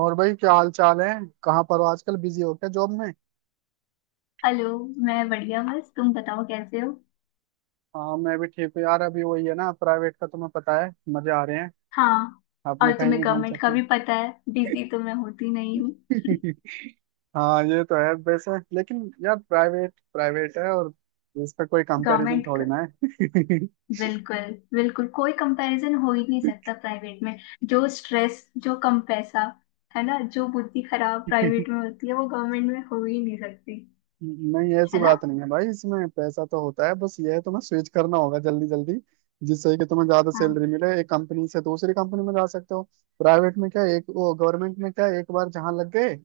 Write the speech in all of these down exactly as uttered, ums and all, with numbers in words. और भाई, क्या हाल चाल है? कहाँ पर हो? आजकल बिजी हो क्या जॉब में? हेलो। मैं बढ़िया। बस तुम बताओ कैसे हो? हाँ, मैं भी ठीक हूँ यार। अभी वही है ना, प्राइवेट का तुम्हें पता है, मजे आ रहे हैं। हाँ। अपने और कहीं तुम्हें भी घूम गवर्नमेंट का सकते हैं। भी पता है, बिजी तो मैं होती नहीं हूँ। हाँ, ये तो है वैसे, लेकिन यार, प्राइवेट प्राइवेट है और इसका कोई कंपैरिजन गवर्नमेंट का। थोड़ी ना। बिल्कुल। बिल्कुल कोई कंपैरिजन हो ही नहीं सकता प्राइवेट में। जो स्ट्रेस, जो कम पैसा है ना, जो बुद्धि खराब है। प्राइवेट में होती है वो गवर्नमेंट में हो ही नहीं सकती। नहीं, ऐसी है ना। बात नहीं है भाई, इसमें पैसा तो होता है। बस ये है, तुम्हें स्विच करना होगा जल्दी जल्दी, जिससे कि तुम्हें ज्यादा हाँ। सैलरी मिले। एक कंपनी से दूसरी कंपनी में जा सकते हो। प्राइवेट में क्या है, एक वो, गवर्नमेंट में क्या है, एक बार जहाँ लग गए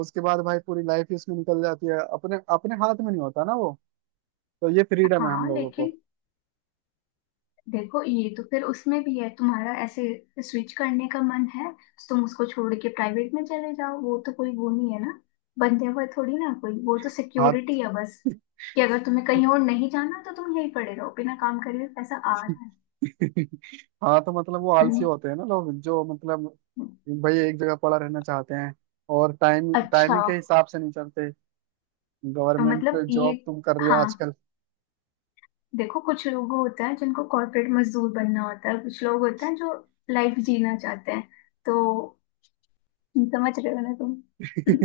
उसके बाद भाई पूरी लाइफ ही उसमें निकल जाती है। अपने अपने हाथ में नहीं होता ना वो। तो ये फ्रीडम है हम हाँ लोगों लेकिन को। देखो, ये तो फिर उसमें भी है तुम्हारा। ऐसे स्विच करने का मन है तो तुम उसको छोड़ के प्राइवेट में चले जाओ, वो तो कोई वो नहीं है ना। बंधे हुए थोड़ी ना कोई। वो तो हाथ। सिक्योरिटी है बस, कि अगर तुम्हें कहीं और नहीं जाना तो तुम यहीं पड़े रहो, बिना काम करे हुए पैसा आ रहा है। हाँ, तो मतलब वो आलसी हम्म। होते हैं ना लोग, जो मतलब भाई एक जगह पड़ा रहना चाहते हैं और टाइम अच्छा। टाइमिंग के हिसाब से नहीं चलते। तो गवर्नमेंट मतलब ये। जॉब तुम कर रही हो हाँ आजकल? देखो, कुछ लोग होते हैं जिनको कॉर्पोरेट मजदूर बनना होता है, कुछ लोग होते हैं जो लाइफ जीना चाहते हैं। तो समझ रहे हो ना तुम।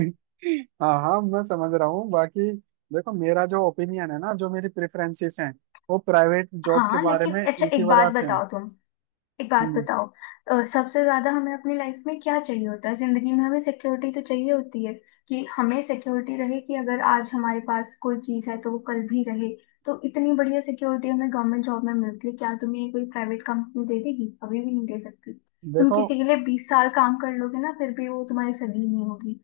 हाँ हाँ, मैं समझ रहा हूँ। बाकी देखो, मेरा जो ओपिनियन है ना, जो मेरी प्रेफरेंसेस हैं, वो प्राइवेट जॉब के हाँ बारे लेकिन में अच्छा, इसी एक बात वजह से हैं। बताओ तुम एक बात हम्म। बताओ। अ, सबसे ज्यादा हमें अपनी लाइफ में क्या चाहिए होता है? जिंदगी में हमें सिक्योरिटी तो चाहिए होती है, कि हमें सिक्योरिटी रहे, कि अगर आज हमारे पास कोई चीज है तो वो कल भी रहे। तो इतनी बढ़िया सिक्योरिटी हमें गवर्नमेंट जॉब में मिलती है, क्या तुम्हें ये कोई प्राइवेट कंपनी दे देगी? कभी भी नहीं दे सकती। तुम देखो किसी के लिए बीस साल काम कर लोगे ना फिर भी वो तुम्हारी सगी नहीं होगी।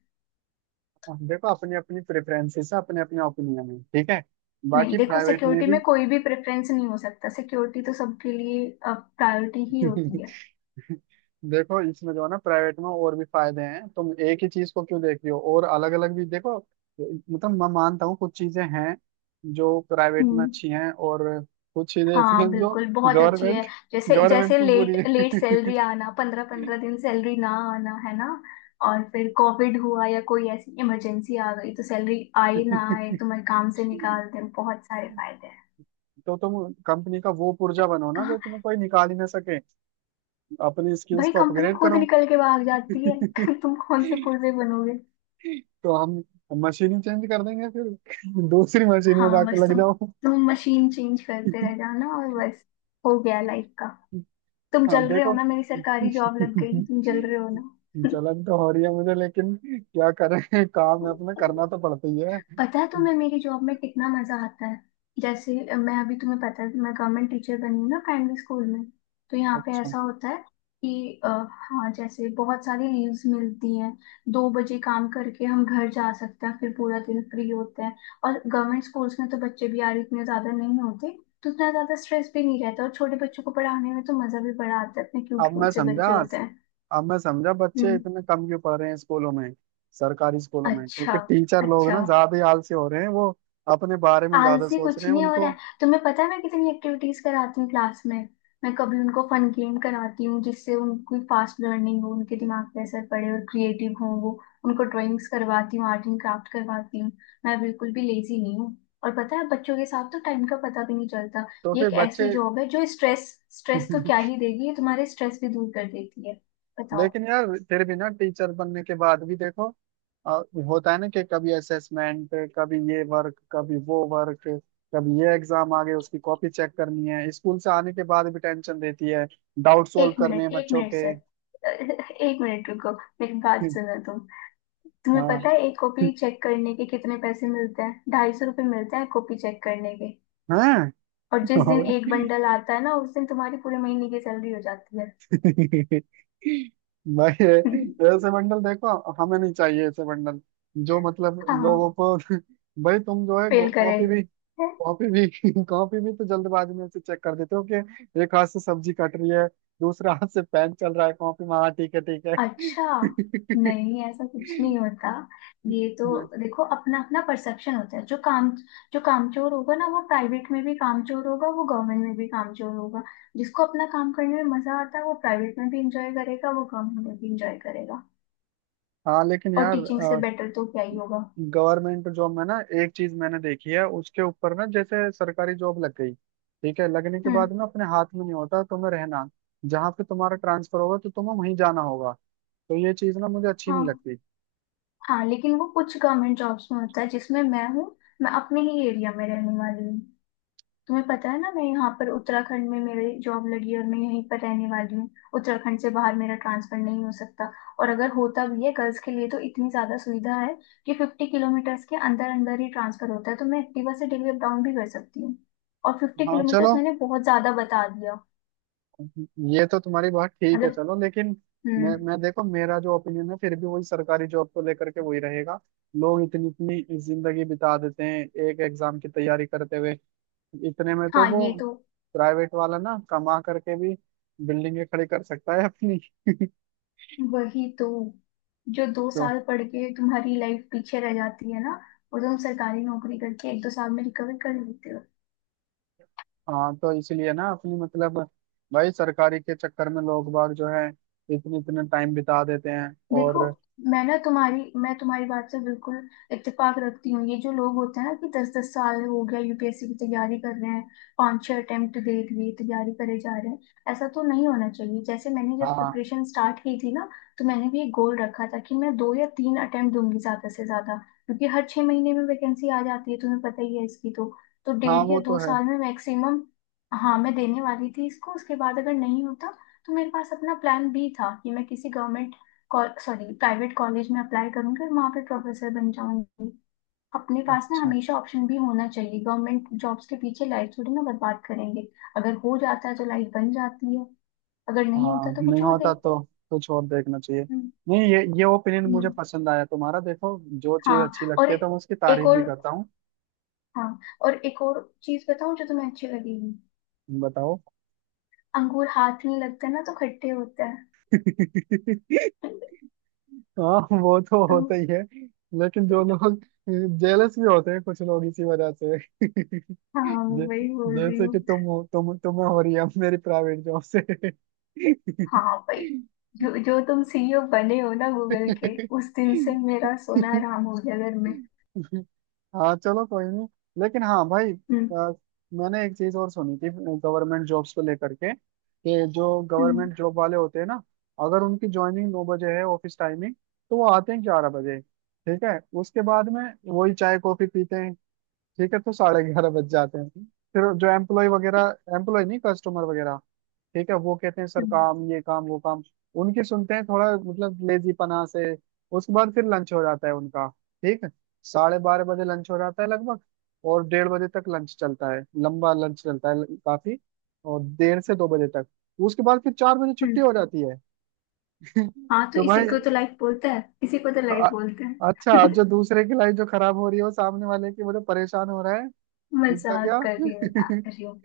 देखो, अपनी अपनी प्रेफरेंसेस है, अपने अपने ओपिनियन है, ठीक है। नहीं बाकी देखो, प्राइवेट में सिक्योरिटी भी। में कोई भी प्रेफरेंस नहीं हो सकता, सिक्योरिटी तो सबके लिए प्रायोरिटी ही होती है। देखो, इसमें जो है ना, प्राइवेट में और भी फायदे हैं। तुम एक ही चीज को क्यों देख रही हो? और अलग अलग भी देखो। मतलब मैं मानता हूँ कुछ चीजें हैं जो प्राइवेट में हम्म। अच्छी हैं, और कुछ चीजें ऐसी हाँ हैं जो बिल्कुल, बहुत अच्छी गवर्नमेंट है। जैसे जैसे गवर्नमेंट में बुरी लेट लेट है। सैलरी आना, पंद्रह पंद्रह दिन सैलरी ना आना, है ना। और फिर कोविड हुआ या कोई ऐसी इमरजेंसी आ गई तो सैलरी आए ना आए, तुम्हारे काम से निकाल दें, बहुत सारे फायदे हैं। तो तुम कंपनी का वो पुर्जा बनो ना जो कहाँ। तुम्हें कोई निकाल ही ना सके। अपनी स्किल्स भाई को कंपनी अपग्रेड खुद करो। निकल के भाग जाती है, तुम कौन से पुर्जे बनोगे। तो हम मशीन ही चेंज कर देंगे फिर। दूसरी मशीन में हाँ, जाके बस लग तुम जाओ। तुम मशीन चेंज करते रह जाना और बस हो गया लाइफ का। तुम हाँ, जल रहे हो देखो। ना, मेरी सरकारी जॉब लग गई, जलन तुम जल रहे हो ना। तो हो रही है मुझे, लेकिन क्या करें, काम है अपना, करना तो पड़ता ही है। पता है तुम्हें मेरी जॉब में कितना मजा आता है। जैसे अ, मैं अभी तुम्हें पता है मैं गवर्नमेंट टीचर बनी हूँ ना, प्राइमरी स्कूल में। तो यहाँ पे अच्छा। ऐसा होता है कि अ, हाँ, जैसे बहुत सारी लीव्स मिलती हैं। दो बजे काम करके हम घर जा सकते हैं, फिर पूरा दिन फ्री होते हैं। और गवर्नमेंट स्कूल्स में तो बच्चे भी यार इतने ज्यादा नहीं होते। तो उतना ज्यादा स्ट्रेस भी नहीं रहता, और छोटे बच्चों को पढ़ाने में तो मजा भी बड़ा आता है, इतने क्यूट अब मैं क्यूट से समझा, बच्चे होते हैं। अब मैं समझा बच्चे हम्म। इतने कम क्यों पढ़ रहे हैं स्कूलों में। सरकारी स्कूलों में, अच्छा। क्योंकि टीचर लोग अच्छा, ना ज्यादा ही आलसी हो रहे हैं। वो अपने बारे में ज्यादा आलसी सोच कुछ रहे हैं नहीं हो उनको। रहा है, तुम्हें पता है मैं कितनी एक्टिविटीज कराती हूँ क्लास में। मैं कभी उनको फन गेम कराती हूँ जिससे उनकी फास्ट लर्निंग हो, उनके दिमाग पे असर पड़े और क्रिएटिव हो वो। उनको ड्राइंग्स करवाती हूँ, आर्ट एंड क्राफ्ट करवाती हूँ। मैं बिल्कुल भी लेजी नहीं हूँ। और पता है, बच्चों के साथ तो टाइम का पता भी नहीं चलता। तो ये फिर एक बच्चे। ऐसी जॉब है, जो स्ट्रेस स्ट्रेस तो क्या ही देगी, ये तुम्हारे स्ट्रेस भी दूर कर देती है। बताओ। लेकिन यार, फिर भी ना टीचर बनने के बाद भी देखो, अ, होता है ना कि कभी असेसमेंट, कभी ये वर्क, कभी वो वर्क, कभी ये एग्जाम आ गए उसकी कॉपी चेक करनी है, स्कूल से आने के बाद भी टेंशन रहती है। डाउट सोल्व एक करने मिनट, हैं एक बच्चों मिनट के। सर, एक मिनट रुको, मेरी बात सुनो तुम। तुम्हें पता हाँ है एक कॉपी चेक करने के कितने पैसे मिलते हैं? ढाई सौ रुपये मिलते हैं कॉपी चेक करने के। हाँ। और जिस दिन एक बंडल आता है ना, उस दिन तुम्हारी पूरे महीने की सैलरी हो जाती है। भाई ये- ऐसे बंडल, देखो, हमें नहीं चाहिए ऐसे बंडल जो मतलब लोगों हाँ, को। भाई तुम जो है, फेल करे। कॉपी भी, हैं? कॉपी भी, कॉपी भी तो जल्दबाजी में से चेक कर देते हो कि एक हाथ से सब्जी कट रही है, दूसरा हाथ से पेन चल रहा है कॉपी में। हाँ ठीक है, ठीक है। अच्छा, नहीं ऐसा कुछ नहीं होता, ये तो। देखो, अपना अपना परसेप्शन होता है। जो काम जो कामचोर होगा ना, वो प्राइवेट में भी कामचोर होगा, वो गवर्नमेंट में भी कामचोर होगा। जिसको अपना काम करने में मजा आता है वो प्राइवेट में भी इंजॉय करेगा, वो गवर्नमेंट में भी इंजॉय करेगा। हाँ, लेकिन और यार, टीचिंग से बेटर तो क्या ही होगा। गवर्नमेंट जॉब में ना एक चीज मैंने देखी है उसके ऊपर ना। जैसे सरकारी जॉब लग गई, ठीक है, लगने के बाद हम्म। में अपने हाथ में नहीं होता तुम्हें रहना। जहाँ पे तुम्हारा ट्रांसफर होगा तो तुम्हें वहीं जाना होगा। तो ये चीज ना मुझे अच्छी नहीं हाँ। लगती। हाँ लेकिन वो कुछ गवर्नमेंट जॉब्स में होता है, जिसमें मैं हूँ। मैं अपने ही एरिया में रहने वाली हूँ। तुम्हें पता है ना, मैं यहाँ पर उत्तराखंड में मेरी जॉब लगी है और मैं यहीं पर रहने वाली हूँ। उत्तराखंड से बाहर मेरा ट्रांसफर नहीं हो सकता। और अगर होता भी है गर्ल्स के लिए तो इतनी ज्यादा सुविधा है कि फिफ्टी किलोमीटर्स के अंदर अंदर ही ट्रांसफर होता है, तो मैं एक्टिवा से डेली अप डाउन भी कर सकती हूँ। और फिफ्टी हाँ चलो, किलोमीटर्स मैंने बहुत ज्यादा बता दिया। ये तो तुम्हारी बात ठीक है, मतलब। चलो लेकिन मैं हम्म। मैं देखो, मेरा जो ओपिनियन है फिर भी वही सरकारी जॉब को लेकर के वही रहेगा। लोग इतनी इतनी जिंदगी बिता देते हैं एक एग्जाम की तैयारी करते हुए। इतने में तो हाँ वो ये तो। प्राइवेट वाला ना कमा करके भी बिल्डिंगें खड़ी कर सकता है अपनी। वही तो, जो दो तो साल पढ़ के तुम्हारी लाइफ पीछे रह जाती है ना, वो तुम सरकारी नौकरी करके एक दो साल में रिकवर कर लेते। हाँ, तो इसलिए ना अपनी, मतलब भाई सरकारी के चक्कर में लोग बाग जो है इतने इतने टाइम बिता देते हैं और देखो, मैं ना तुम्हारी मैं तुम्हारी बात से बिल्कुल इत्तेफाक रखती हूँ। ये जो लोग होते हैं ना, कि दस दस साल हो गया यू पी एस सी की तैयारी कर रहे हैं, पांच छह अटेम्प्ट दे दिए, तैयारी करे जा रहे हैं, ऐसा तो नहीं होना चाहिए। जैसे मैंने जब हाँ। प्रिपरेशन स्टार्ट की थी ना, तो मैंने भी एक गोल रखा था कि मैं दो या तीन अटेम्प्ट दूंगी ज्यादा से ज्यादा। क्योंकि हर छह महीने में वैकेंसी आ जाती है, तुम्हें पता ही है इसकी तो। तो हाँ, डेढ़ या वो तो दो है। साल में मैक्सिमम, हाँ मैं देने वाली थी इसको। उसके बाद अगर नहीं होता, तो मेरे पास अपना प्लान बी था कि मैं किसी गवर्नमेंट सॉरी प्राइवेट कॉलेज में अप्लाई करूंगी और वहां पे प्रोफेसर बन जाऊंगी। अपने पास ना अच्छा। हमेशा ऑप्शन भी होना चाहिए, गवर्नमेंट जॉब्स के पीछे लाइफ थोड़ी ना बर्बाद करेंगे। अगर हो जाता है तो लाइफ बन जाती है, अगर नहीं हाँ, होता तो नहीं कुछ और होता देखो। तो कुछ और देखना चाहिए। हम्म। नहीं, ये ये ओपिनियन हम्म। मुझे पसंद आया तुम्हारा। देखो, जो चीज हाँ। अच्छी और। लगती है तो मैं उसकी एक तारीफ भी और। करता हूँ। हाँ। और एक और चीज बताऊं जो तुम्हें अच्छी लगेगी। बताओ। अंगूर हाथ में लगते हैं ना तो खट्टे होते हैं। हाँ, वो तो तो होता ही है, लेकिन जो लोग जेलस भी होते हैं कुछ लोग इसी वजह से। हाँ, जे, वही बोल रही जैसे हूँ। कि तुम हो- तुम तुम्हें हो रही है अब मेरी प्राइवेट जॉब से। हाँ भाई, जो जो तुम सी ई ओ बने हो ना गूगल के, उस दिन से मेरा सोना हराम हो गया घर में। हाँ चलो, कोई नहीं। लेकिन हाँ भाई, हम्म। अ, मैंने एक चीज और सुनी थी गवर्नमेंट जॉब्स को लेकर के कि जो हम्म। गवर्नमेंट जॉब वाले होते हैं ना, अगर उनकी ज्वाइनिंग नौ बजे है, ऑफिस टाइमिंग, तो वो आते हैं ग्यारह बजे, ठीक है। उसके बाद में वही चाय कॉफी पीते हैं, ठीक है, तो साढ़े ग्यारह बज जाते हैं। फिर जो एम्प्लॉय वगैरह, एम्प्लॉय नहीं, कस्टमर वगैरह, ठीक है, वो कहते हैं सर हम्म। काम ये, काम वो, काम उनकी सुनते हैं थोड़ा, मतलब लेजीपना से। उसके बाद फिर लंच हो जाता है उनका, ठीक है। साढ़े बारह बजे लंच हो जाता है लगभग, और डेढ़ बजे तक लंच चलता है, लंबा लंच चलता है काफी। और डेढ़ से दो बजे तक। उसके बाद फिर चार बजे छुट्टी हम्म। हो जाती है। हाँ, तो तो इसी भाई, को तो लाइफ बोलते हैं, इसी को तो लाइफ अ- बोलते अच्छा, हैं। अब जो दूसरे की लाइफ जो खराब हो रही है वो सामने वाले की, वो जो परेशान हो रहा है उसका मजाक क्या? कर रही हूँ, मजाक कर रही हूँ।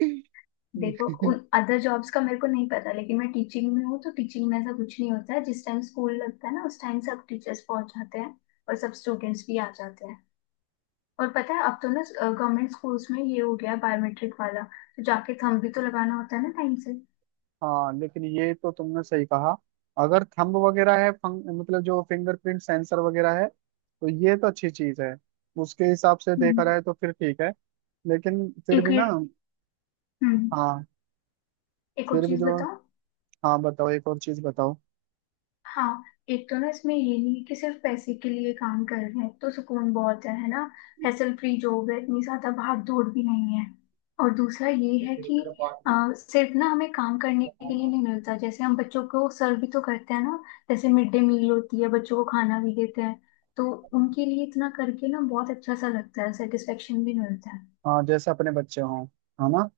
देखो उन अदर जॉब्स का मेरे को नहीं पता, लेकिन मैं टीचिंग में हूँ तो टीचिंग में ऐसा कुछ नहीं होता है। जिस टाइम स्कूल लगता है ना, उस टाइम सब टीचर्स पहुंच जाते हैं और सब स्टूडेंट्स भी आ जाते हैं। और पता है, अब तो ना गवर्नमेंट स्कूल्स में ये हो गया बायोमेट्रिक वाला, तो जाके थंब भी तो लगाना होता है ना टाइम से। हाँ, लेकिन ये तो तुमने सही कहा। अगर थंब वगैरह है, फंग, मतलब जो फिंगरप्रिंट सेंसर वगैरह है, तो ये तो अच्छी चीज है। उसके हिसाब से देखा हम्म। जाए तो फिर ठीक है। लेकिन फिर एक भी ये। ना, हम्म। हाँ एक और फिर भी चीज जो, बताओ। हाँ बताओ, एक और चीज बताओ। हाँ। एक तो ना इसमें ये नहीं है कि सिर्फ पैसे के लिए काम कर रहे हैं, तो सुकून बहुत है है ना। हैसल फ्री जॉब है, इतनी ज्यादा भाग दौड़ भी नहीं है। और दूसरा ये है कि आ, सिर्फ ना हमें काम करने के लिए नहीं मिलता, जैसे हम बच्चों को सर्व भी तो करते हैं ना। जैसे मिड डे मील होती है, बच्चों को खाना भी देते हैं। तो उनके लिए इतना करके ना बहुत अच्छा सा लगता है, सेटिस्फेक्शन भी मिलता है। हाँ, जैसे अपने बच्चे हों, है ना?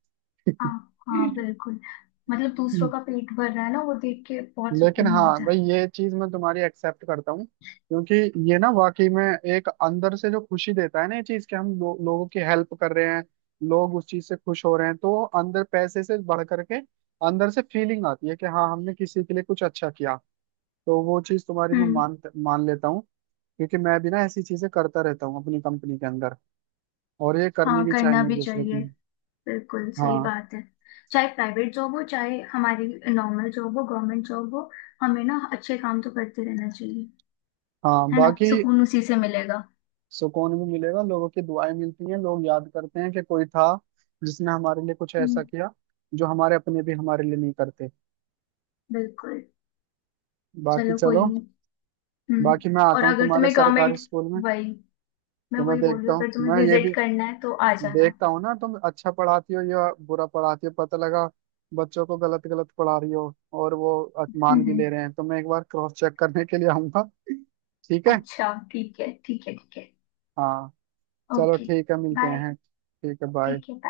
हाँ। हाँ बिल्कुल। मतलब दूसरों का पेट भर रहा है ना, वो देख के बहुत लेकिन सुकून हाँ मिलता भाई, है। ये चीज मैं तुम्हारी एक्सेप्ट करता हूँ, क्योंकि ये ना वाकई में एक अंदर से जो खुशी देता है ना ये चीज, कि हम लो, लोगों की हेल्प कर रहे हैं, लोग उस चीज से खुश हो रहे हैं। तो अंदर पैसे से बढ़ करके अंदर से फीलिंग आती है कि हाँ, हमने किसी के लिए कुछ अच्छा किया। तो वो चीज तुम्हारी मैं हम्म। मान मान लेता हूँ। क्योंकि मैं भी ना ऐसी चीजें करता रहता हूँ अपनी कंपनी के अंदर। और ये करनी हाँ, भी करना चाहिए एक भी दूसरे चाहिए, की। बिल्कुल सही हाँ बात है। चाहे प्राइवेट जॉब हो, चाहे हमारी नॉर्मल जॉब हो, गवर्नमेंट जॉब हो, हमें ना अच्छे काम तो करते रहना चाहिए। हाँ। है ना, बाकी सुकून उसी से मिलेगा। सुकून भी मिलेगा, लोगों की दुआएं मिलती हैं, लोग याद करते हैं कि कोई था जिसने हमारे लिए कुछ ऐसा हम्म। किया जो हमारे अपने भी हमारे लिए नहीं करते। बिल्कुल। बाकी चलो, कोई चलो। नहीं। हम्म। बाकी मैं और आता हूँ अगर तुम्हारे तुम्हें सरकारी गवर्नमेंट। स्कूल में। वही मैं तो मैं वही बोल रही देखता हूँ, हूँ, अगर तुम्हें मैं ये भी विजिट करना है तो आ जाना। देखता हूँ ना तुम अच्छा पढ़ाती हो या बुरा पढ़ाती हो। पता लगा बच्चों को गलत गलत पढ़ा रही हो और वो अ- हम्म। मान भी हम्म। ले रहे हैं। तो मैं एक बार क्रॉस चेक करने के लिए आऊंगा, ठीक है? अच्छा, ठीक है, ठीक है, ठीक है। हाँ चलो, ओके। ठीक है, मिलते बाय। हैं, ठीक है, ठीक बाय। है, bye.